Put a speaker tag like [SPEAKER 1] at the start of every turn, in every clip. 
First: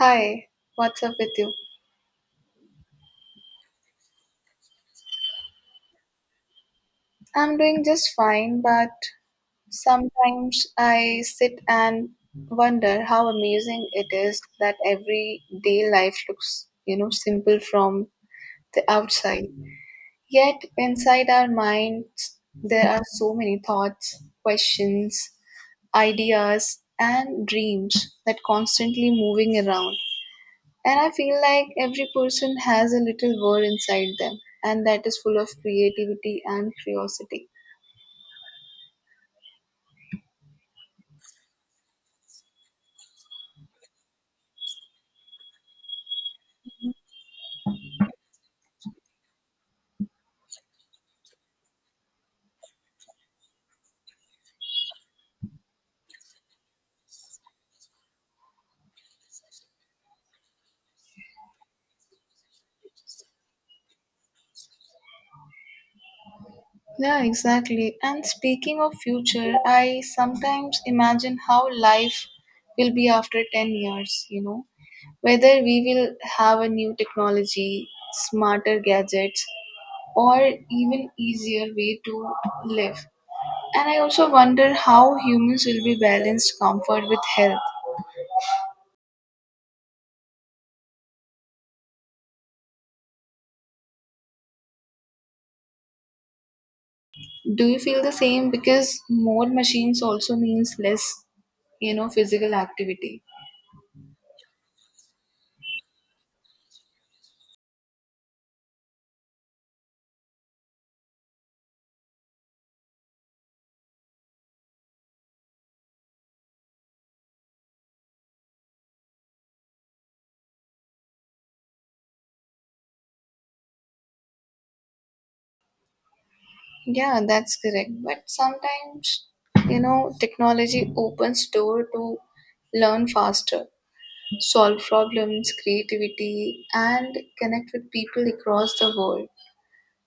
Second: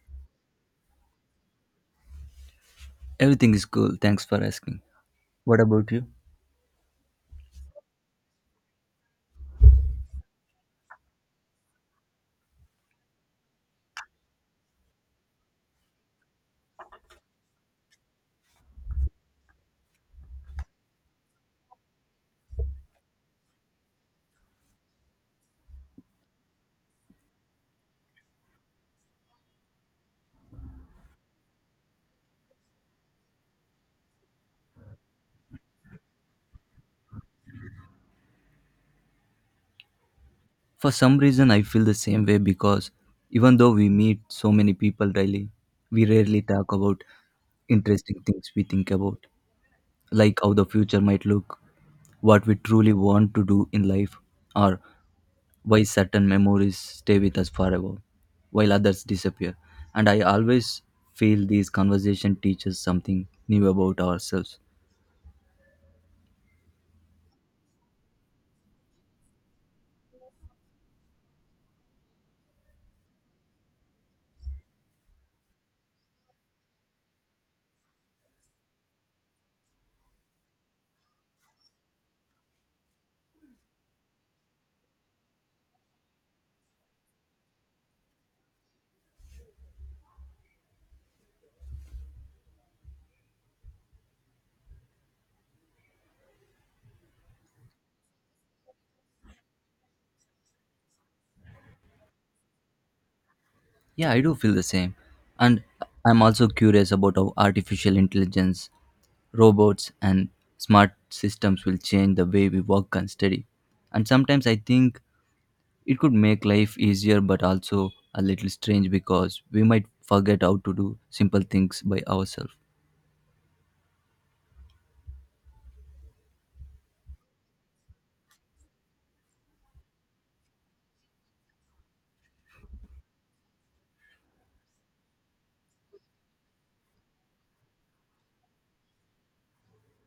[SPEAKER 1] Hi, what's up with you?
[SPEAKER 2] Everything is cool, thanks for asking. What about you?
[SPEAKER 1] I'm doing just fine, but sometimes I sit and wonder how amazing it is that everyday life looks, simple from the outside. Yet inside our minds, there are so many thoughts, questions, ideas, and dreams that constantly moving around. And I feel like every person has a little world inside them, and that is full of creativity and curiosity.
[SPEAKER 2] For some reason, I feel the same way because even though we meet so many people daily, we rarely talk about interesting things we think about, like how the future might look, what we truly want to do in life, or why certain memories stay with us forever while others disappear. And I always feel these conversations teach us something new about ourselves.
[SPEAKER 1] Yeah, exactly. And speaking of future, I sometimes imagine how life will be after 10 years, whether we will have a new technology, smarter gadgets, or even easier way to live. And I also wonder how humans will be balanced comfort with health. Do you feel the same? Because more machines also means less, physical activity.
[SPEAKER 2] Yeah, I do feel the same. And I'm also curious about how artificial intelligence, robots, and smart systems will change the way we work and study. And sometimes I think it could make life easier, but also a little strange because we might forget how to do simple things by ourselves.
[SPEAKER 1] Yeah, that's correct. But sometimes, technology opens door to learn faster, solve problems, creativity, and connect with people across the world.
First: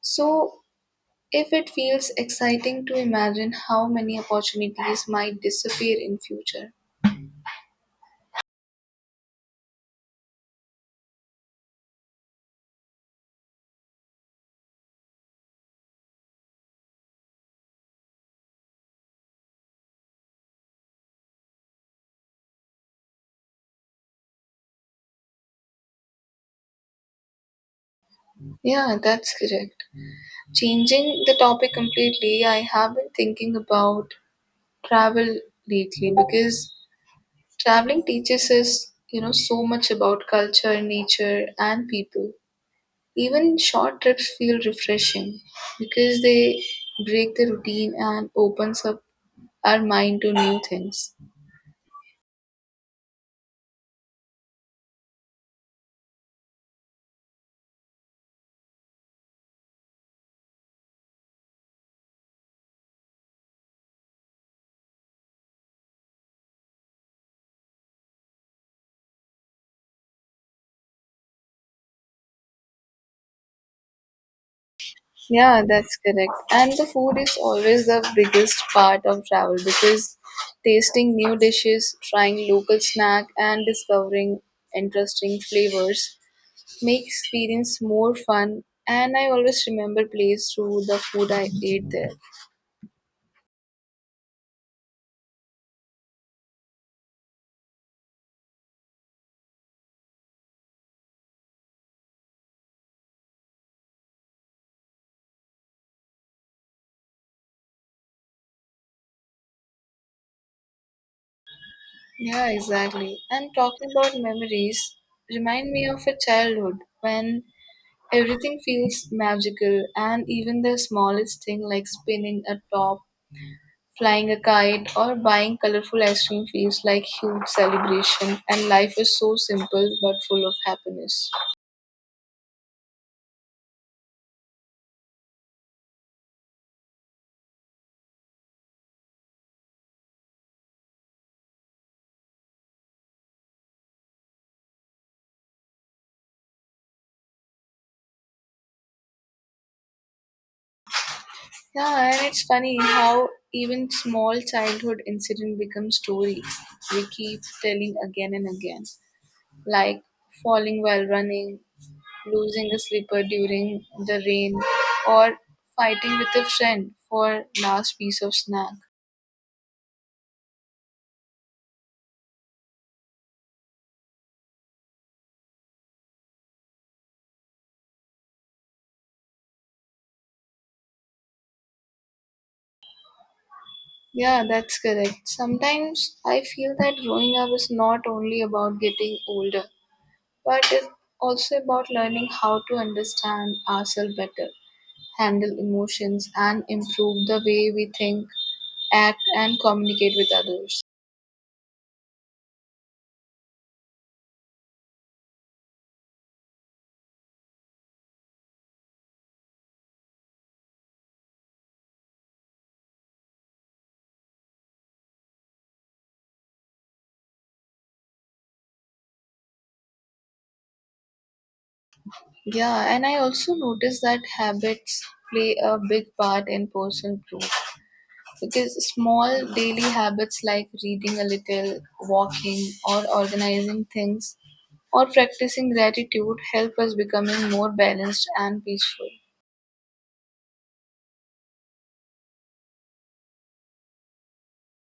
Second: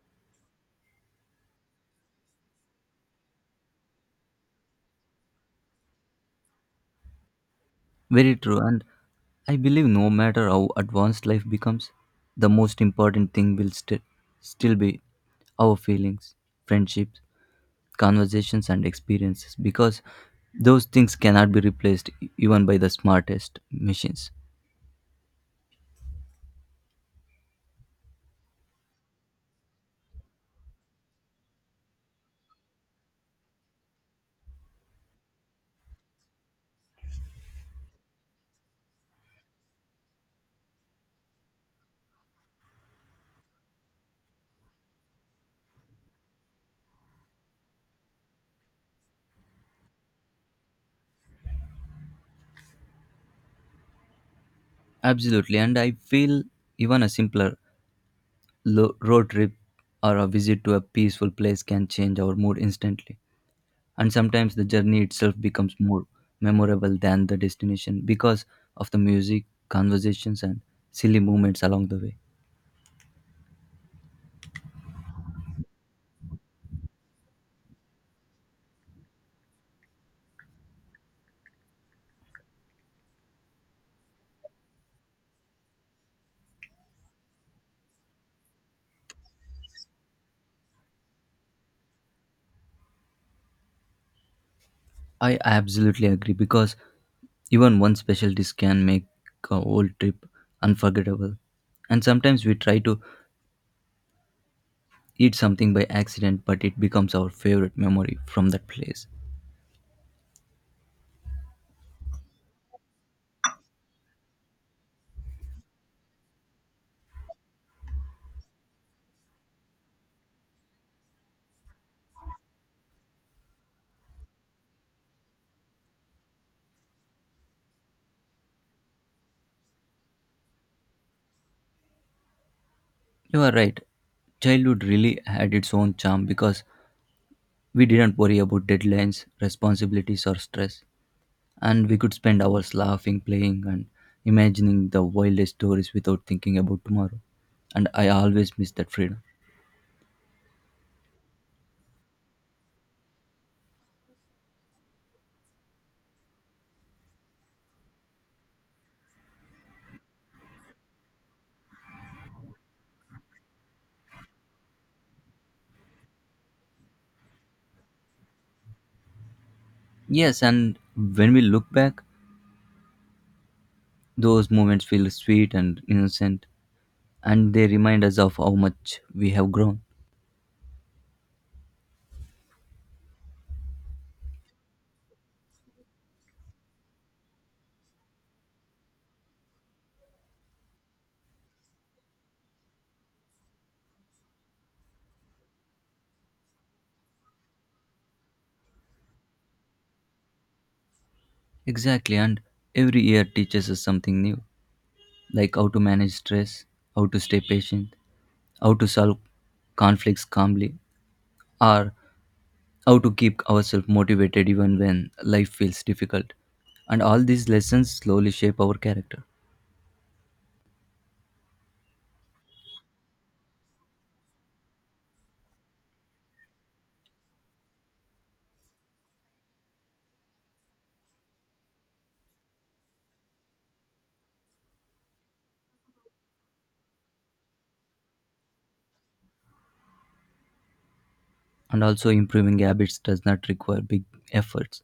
[SPEAKER 1] So, if it feels exciting to imagine how many opportunities might disappear in future.
[SPEAKER 2] Very true. And I believe no matter how advanced life becomes, the most important thing will still be our feelings, friendships, conversations, and experiences because those things cannot be replaced even by the smartest machines.
[SPEAKER 1] Yeah, that's correct. Changing the topic completely, I have been thinking about travel lately because traveling teaches us, so much about culture, nature, and people. Even short trips feel refreshing because they break the routine and opens up our mind to new things.
[SPEAKER 2] Absolutely. And I feel even a simpler road trip or a visit to a peaceful place can change our mood instantly. And sometimes the journey itself becomes more memorable than the destination because of the music, conversations, and silly moments along the way.
[SPEAKER 1] Yeah, that's correct. And the food is always the biggest part of travel because tasting new dishes, trying local snack, and discovering interesting flavors make experience more fun. And I always remember place through the food I ate there.
[SPEAKER 2] I absolutely agree because even one special dish can make a whole trip unforgettable. And sometimes we try to eat something by accident, but it becomes our favorite memory from that place.
[SPEAKER 1] Yeah, exactly. And talking about memories, remind me of a childhood when everything feels magical and even the smallest thing like spinning a top, flying a kite, or buying colorful ice cream feels like huge celebration and life is so simple but full of happiness.
[SPEAKER 2] You are right. Childhood really had its own charm because we didn't worry about deadlines, responsibilities, or stress. And we could spend hours laughing, playing, and imagining the wildest stories without thinking about tomorrow. And I always miss that freedom.
[SPEAKER 1] Yeah, and it's funny how even small childhood incident becomes stories we keep telling again and again, like falling while running, losing a slipper during the rain, or fighting with a friend for last piece of snack.
[SPEAKER 2] Yes, and when we look back, those moments feel sweet and innocent, and they remind us of how much we have grown.
[SPEAKER 1] Yeah, that's correct. Sometimes I feel that growing up is not only about getting older, but it's also about learning how to understand ourselves better, handle emotions, and improve the way we think, act, and communicate with others.
[SPEAKER 2] Exactly, and every year teaches us something new, like how to manage stress, how to stay patient, how to solve conflicts calmly, or how to keep ourselves motivated even when life feels difficult. And all these lessons slowly shape our character.
[SPEAKER 1] Yeah, and I also noticed that habits play a big part in personal growth. Because small daily habits like reading a little, walking, or organizing things, or practicing gratitude help us becoming more balanced and peaceful.
[SPEAKER 2] And also, improving habits does not require big efforts.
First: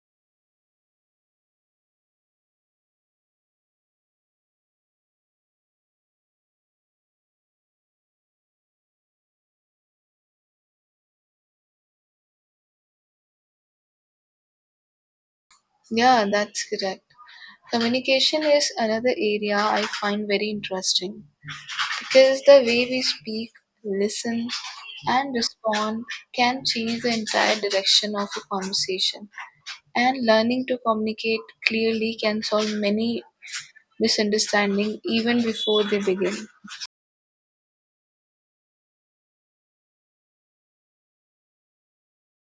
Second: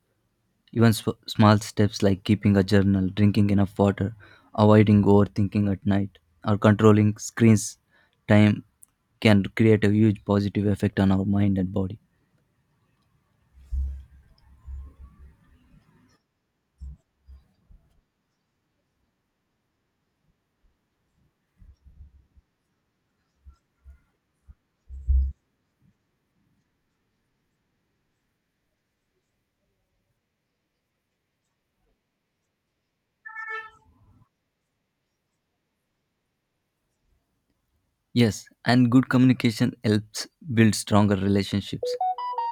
[SPEAKER 2] Even small steps like keeping a journal, drinking enough water, avoiding overthinking at night, or controlling screens time can create a huge positive effect on our mind and body.
[SPEAKER 1] Yeah, that's correct. Communication is another area I find very interesting because the way we speak, listen, and respond can change the entire direction of a conversation. And learning to communicate clearly can solve many misunderstanding even before they begin.
[SPEAKER 2] Yes, and good communication helps build stronger relationships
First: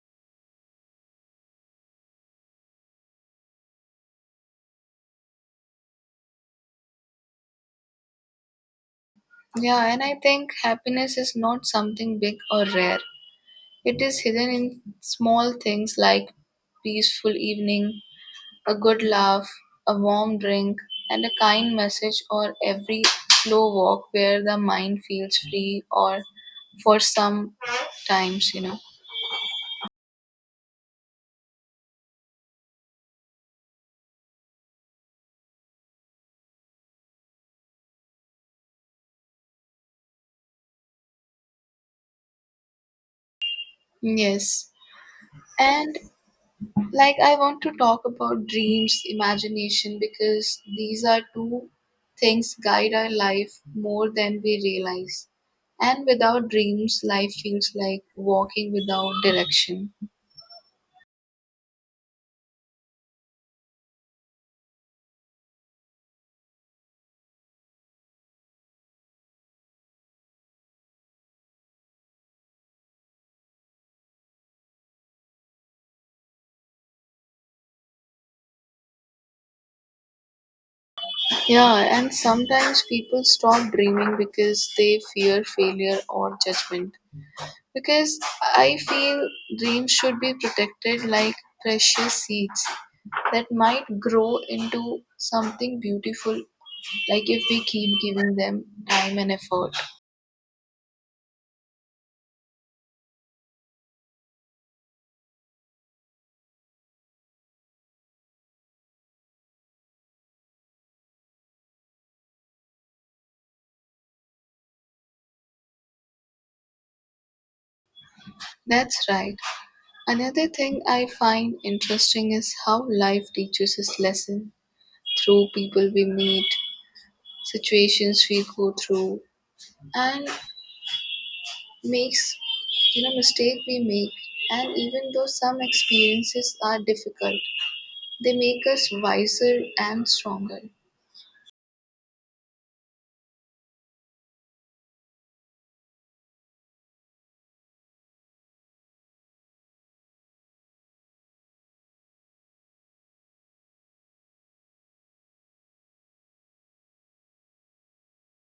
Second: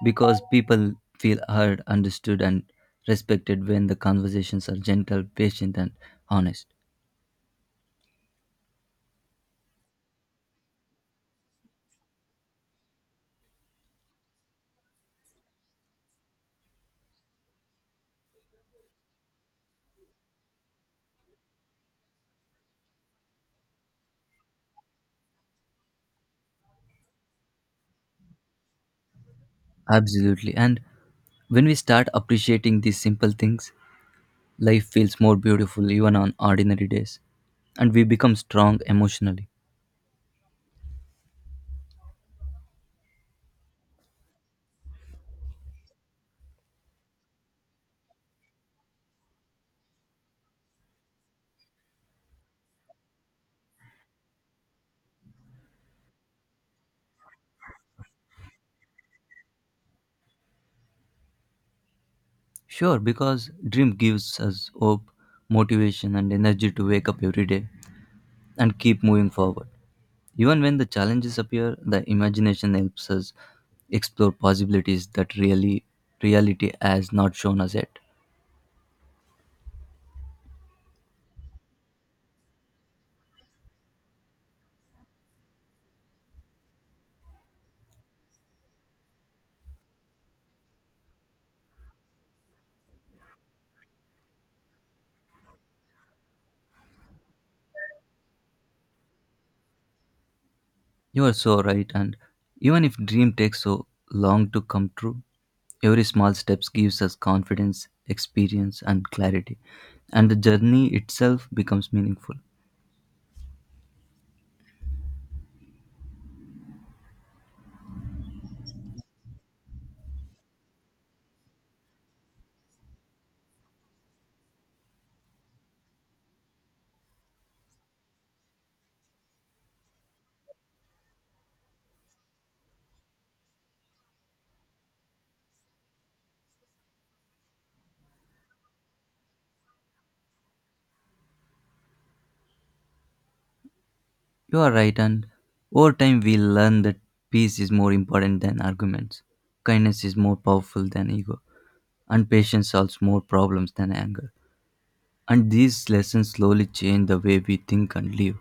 [SPEAKER 2] because people feel heard, understood, and respected when the conversations are gentle, patient, and honest.
[SPEAKER 1] Yeah, and I think happiness is not something big or rare. It is hidden in small things like peaceful evening, a good laugh, a warm drink, and a kind message or every slow walk where the mind feels free or for some times.
[SPEAKER 2] Absolutely. And when we start appreciating these simple things, life feels more beautiful even on ordinary days, and we become strong emotionally.
[SPEAKER 1] Yes. And like, I want to talk about dreams, imagination, because these are two things guide our life more than we realize. And without dreams, life feels like walking without direction.
[SPEAKER 2] Sure, because dream gives us hope, motivation, and energy to wake up every day and keep moving forward. Even when the challenges appear, the imagination helps us explore possibilities that really reality has not shown us yet.
[SPEAKER 1] Yeah, and sometimes people stop dreaming because they fear failure or judgment. Because I feel dreams should be protected like precious seeds that might grow into something beautiful like if we keep giving them time and effort.
[SPEAKER 2] You are so right, and even if dream takes so long to come true, every small steps gives us confidence, experience, and clarity, and the journey itself becomes meaningful.
[SPEAKER 1] That's right. Another thing I find interesting is how life teaches us lesson through people we meet, situations we go through, and makes mistake we make. And even though some experiences are difficult, they make us wiser and stronger.
[SPEAKER 2] You are right, and over time we learn that peace is more important than arguments, kindness is more powerful than ego, and patience solves more problems than anger. And these lessons slowly change the way we think and live.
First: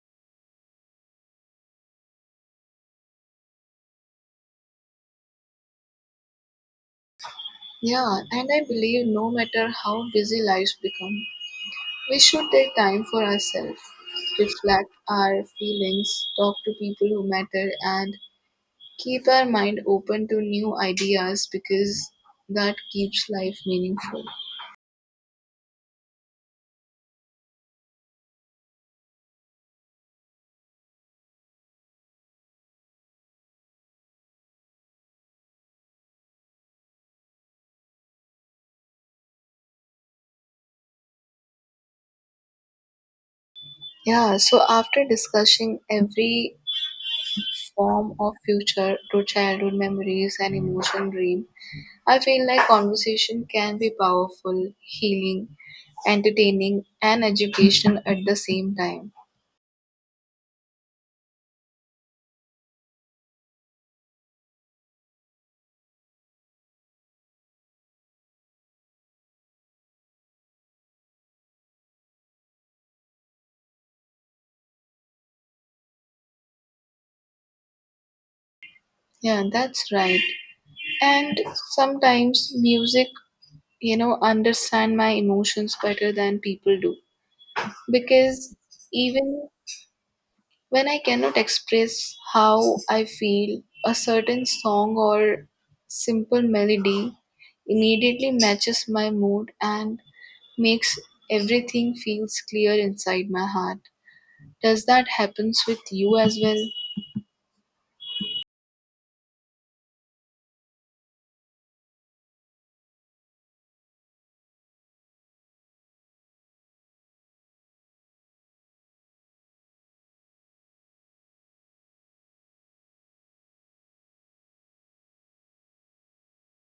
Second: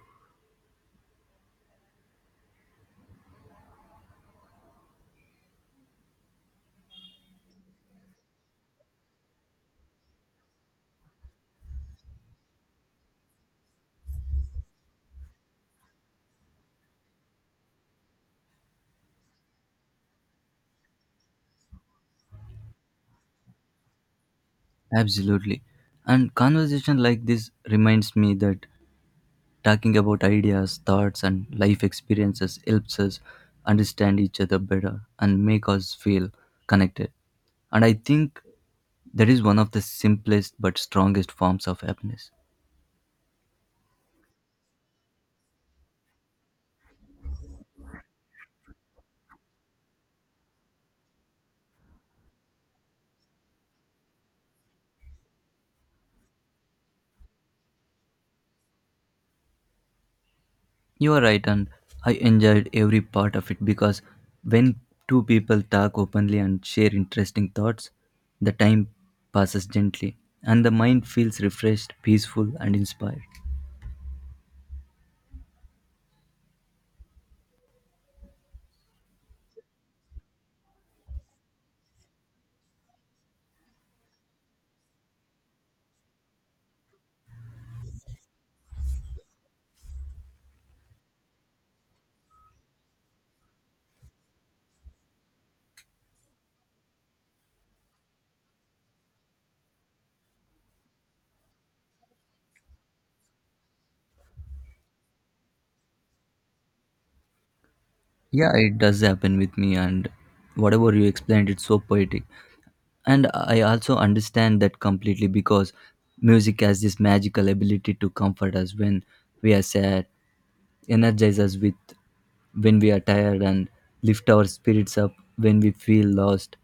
[SPEAKER 1] Yeah, and I believe no matter how busy lives become, we should take time for ourselves, reflect our feelings, talk to people who matter, and keep our mind open to new ideas because that keeps life meaningful.
[SPEAKER 2] Absolutely. And conversation like this reminds me that talking about ideas, thoughts, and life experiences helps us understand each other better and make us feel connected. And I think that is one of the simplest but strongest forms of happiness.
[SPEAKER 1] Yeah, so after discussing every form of future to childhood memories and emotion dream, I feel like conversation can be powerful, healing, entertaining, and educational at the same time.
[SPEAKER 2] You are right, and I enjoyed every part of it because when two people talk openly and share interesting thoughts, the time passes gently and the mind feels refreshed, peaceful, and inspired.
[SPEAKER 1] Yeah, that's right. And sometimes music understand my emotions better than people do because even when I cannot express how I feel a certain song or simple melody immediately matches my mood and makes everything feels clear inside my heart. Does that happens with you as well?
[SPEAKER 2] Yeah, it does happen with me, and whatever you explained, it's so poetic. And I also understand that completely because music has this magical ability to comfort us when we are sad, energize us with when we are tired and lift our spirits up when we feel lost.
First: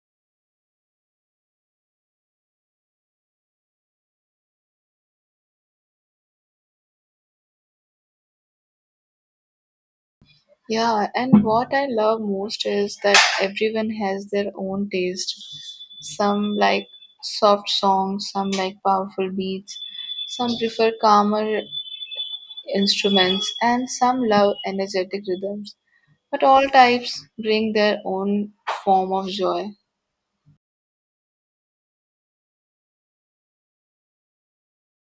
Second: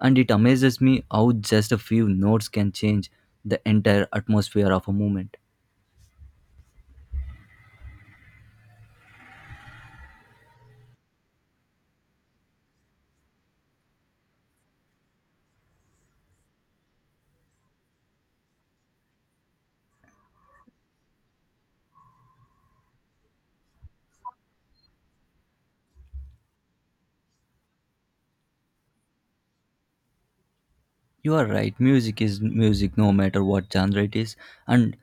[SPEAKER 2] And it amazes me how just a few notes can change the entire atmosphere of a moment.
[SPEAKER 1] Yeah, and what I love most is that everyone has their own taste. Some like soft songs, some like powerful beats, some prefer calmer instruments, and some love energetic rhythms. But all types bring their own form of joy.
[SPEAKER 2] You are right, music is music no matter what genre it is, and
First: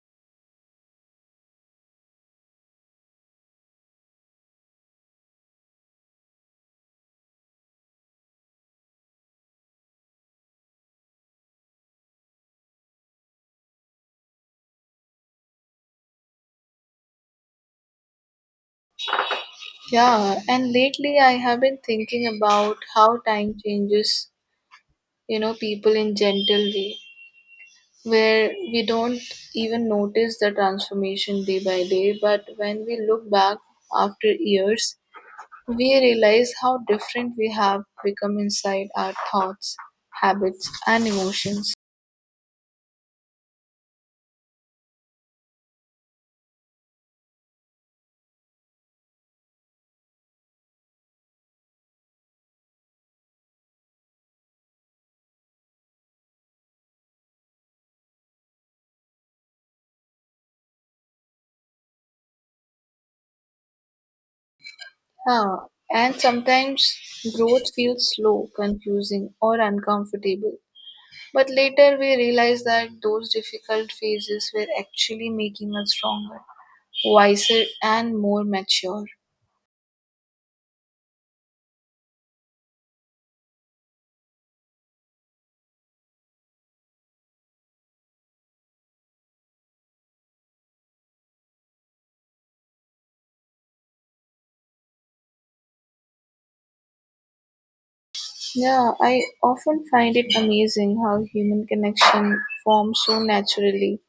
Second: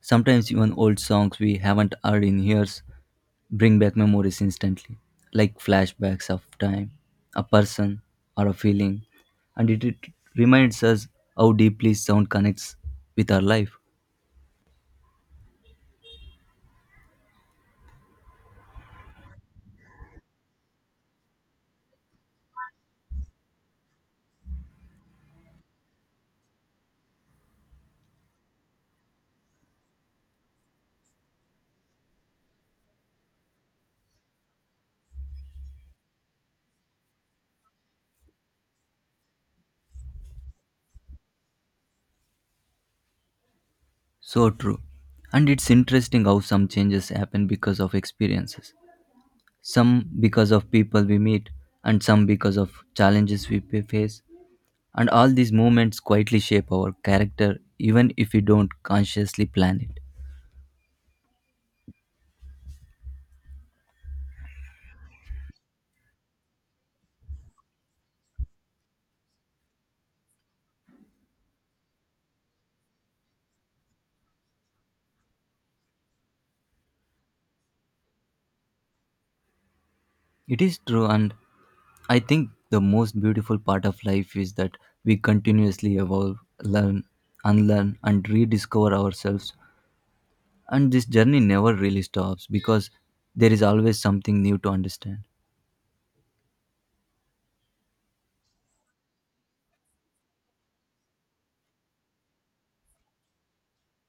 [SPEAKER 2] sometimes even old songs we haven't heard in years bring back memories instantly, like flashbacks of time, a person, or a feeling, and it reminds us how deeply sound connects with our life.
[SPEAKER 1] Yeah, and lately I have been thinking about how time changes, people in gentle way where we don't even notice the transformation day by day, but when we look back after years, we realize how different we have become inside our thoughts, habits, and emotions.
[SPEAKER 2] So true. And it's interesting how some changes happen because of experiences, some because of people we meet, and some because of challenges we face. And all these moments quietly shape our character, even if we don't consciously plan it.
[SPEAKER 1] Ah, and sometimes growth feels slow, confusing, or uncomfortable. But later we realize that those difficult phases were actually making us stronger, wiser, and more mature.
[SPEAKER 2] It is true, and I think the most beautiful part of life is that we continuously evolve, learn, unlearn, and rediscover ourselves. And this journey never really stops because there is always something new to understand.
[SPEAKER 1] Yeah, I often find it amazing how human connection forms so naturally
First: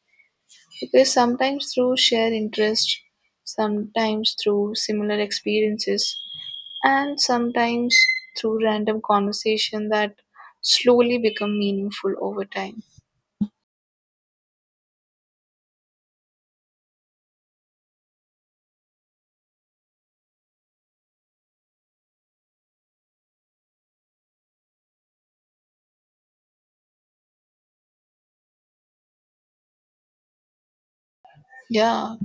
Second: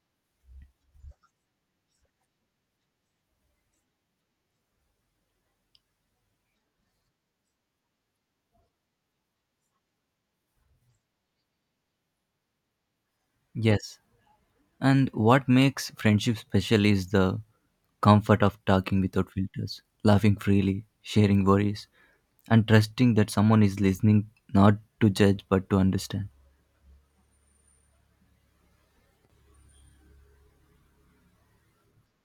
[SPEAKER 1] because sometimes through shared interest, sometimes through similar experiences, and sometimes through random conversation that slowly become meaningful over time.
[SPEAKER 2] Yes. And what makes friendship special is the comfort of talking without filters, laughing freely, sharing worries, and trusting that someone is listening not to judge but to understand.
[SPEAKER 1] Yeah,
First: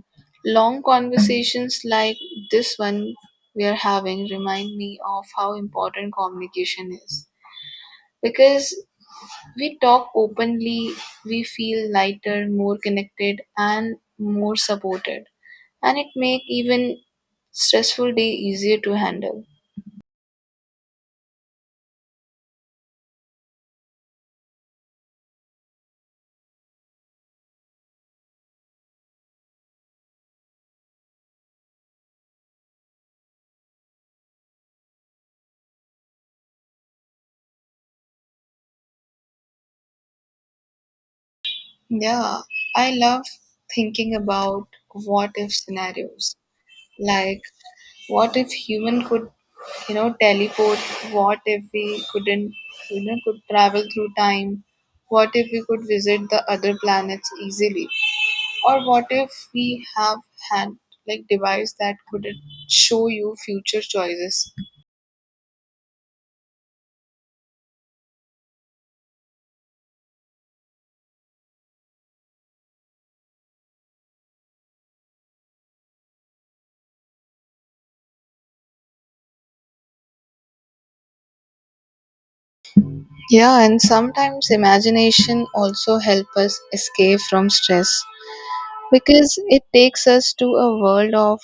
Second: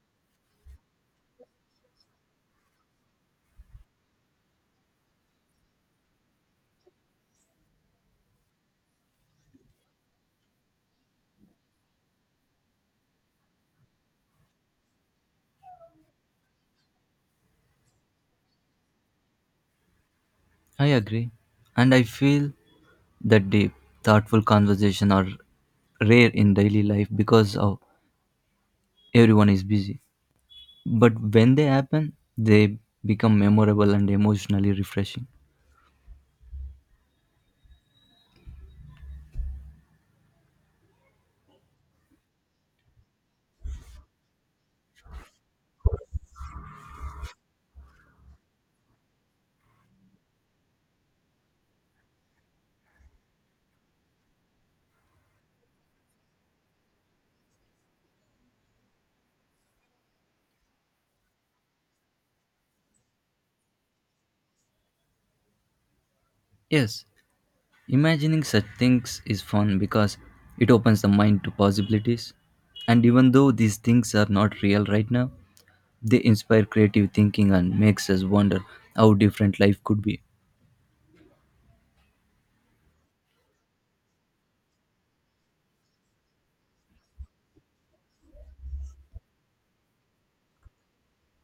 [SPEAKER 1] long conversations like this one we are having remind me of how important communication is because we talk openly, we feel lighter, more connected, and more supported. And it make even stressful day easier to handle.
[SPEAKER 2] I agree. And I feel that deep, thoughtful conversation are rare in daily life because of everyone is busy. But when they happen, they become memorable and emotionally refreshing.
[SPEAKER 1] Yeah, I love thinking about what if scenarios. Like, what if human could, teleport? What if we couldn't, could travel through time? What if we could visit the other planets easily? Or what if we have had like device that could show you future choices?
[SPEAKER 2] Yes, imagining such things is fun because it opens the mind to possibilities. And even though these things are not real right now, they inspire creative thinking and makes us wonder how different life could be.
[SPEAKER 1] Yeah, and sometimes imagination also help us escape from stress because it takes us to a world of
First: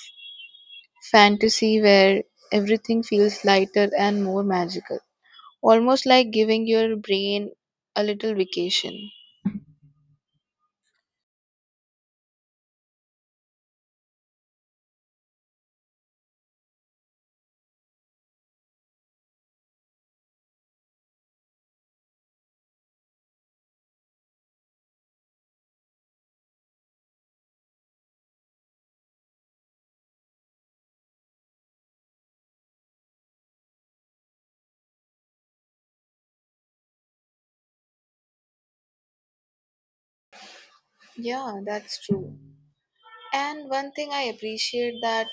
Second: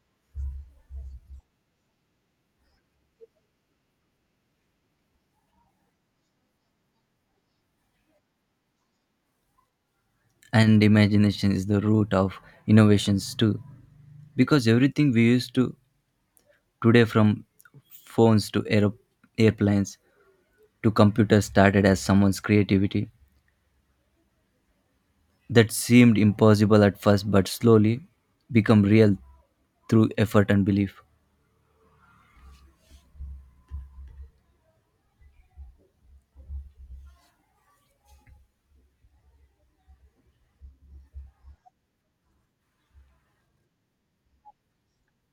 [SPEAKER 1] fantasy where everything feels lighter and more magical. Almost like giving your brain a little vacation.
[SPEAKER 2] And imagination is the root of innovations too. Because everything we used to today from phones to airplanes to computers started as someone's creativity that seemed impossible at first but slowly become real through effort and belief.
[SPEAKER 1] Yeah, that's true. And one thing I appreciate that,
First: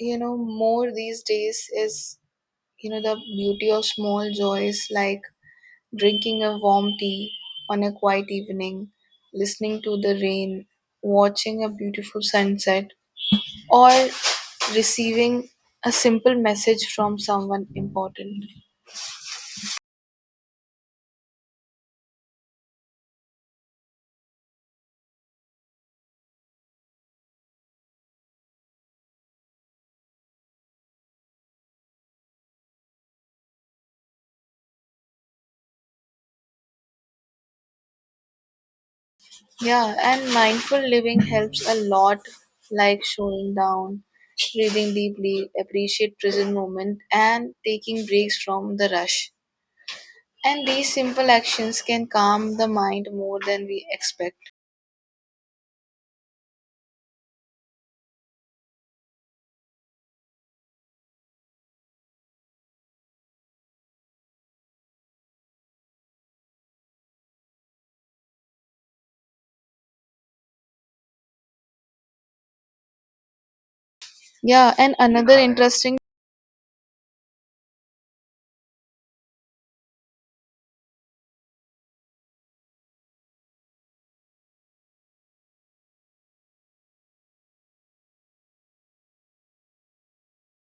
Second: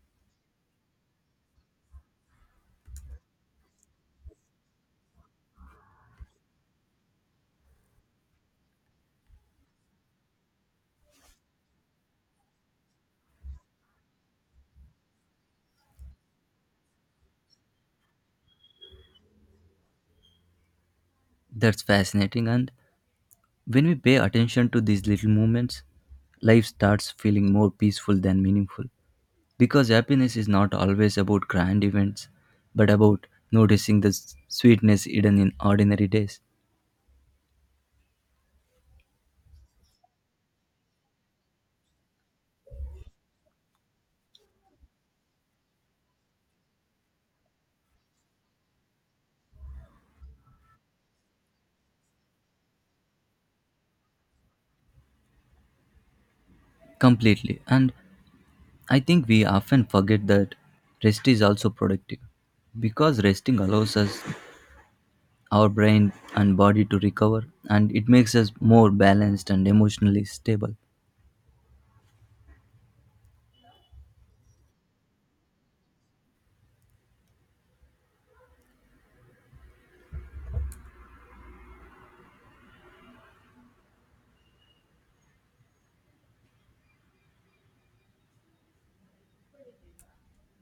[SPEAKER 1] you know, more these days is the beauty of small joys like drinking a warm tea on a quiet evening, listening to the rain, watching a beautiful sunset, or receiving a simple message from someone important.
[SPEAKER 2] That's fascinating. And when we pay attention to these little moments, life starts feeling more peaceful than meaningful. Because happiness is not always about grand events, but about noticing the sweetness hidden in ordinary days.
[SPEAKER 1] Yeah, and mindful living helps a lot, like slowing down, breathing deeply, appreciate present moment, and taking breaks from the rush. And these simple actions can calm the mind more than we expect.
[SPEAKER 2] Completely. And I think we often forget that rest is also productive. Because resting allows us, our brain and body to recover, and it makes us more balanced and emotionally stable.
[SPEAKER 1] Yeah, and another interesting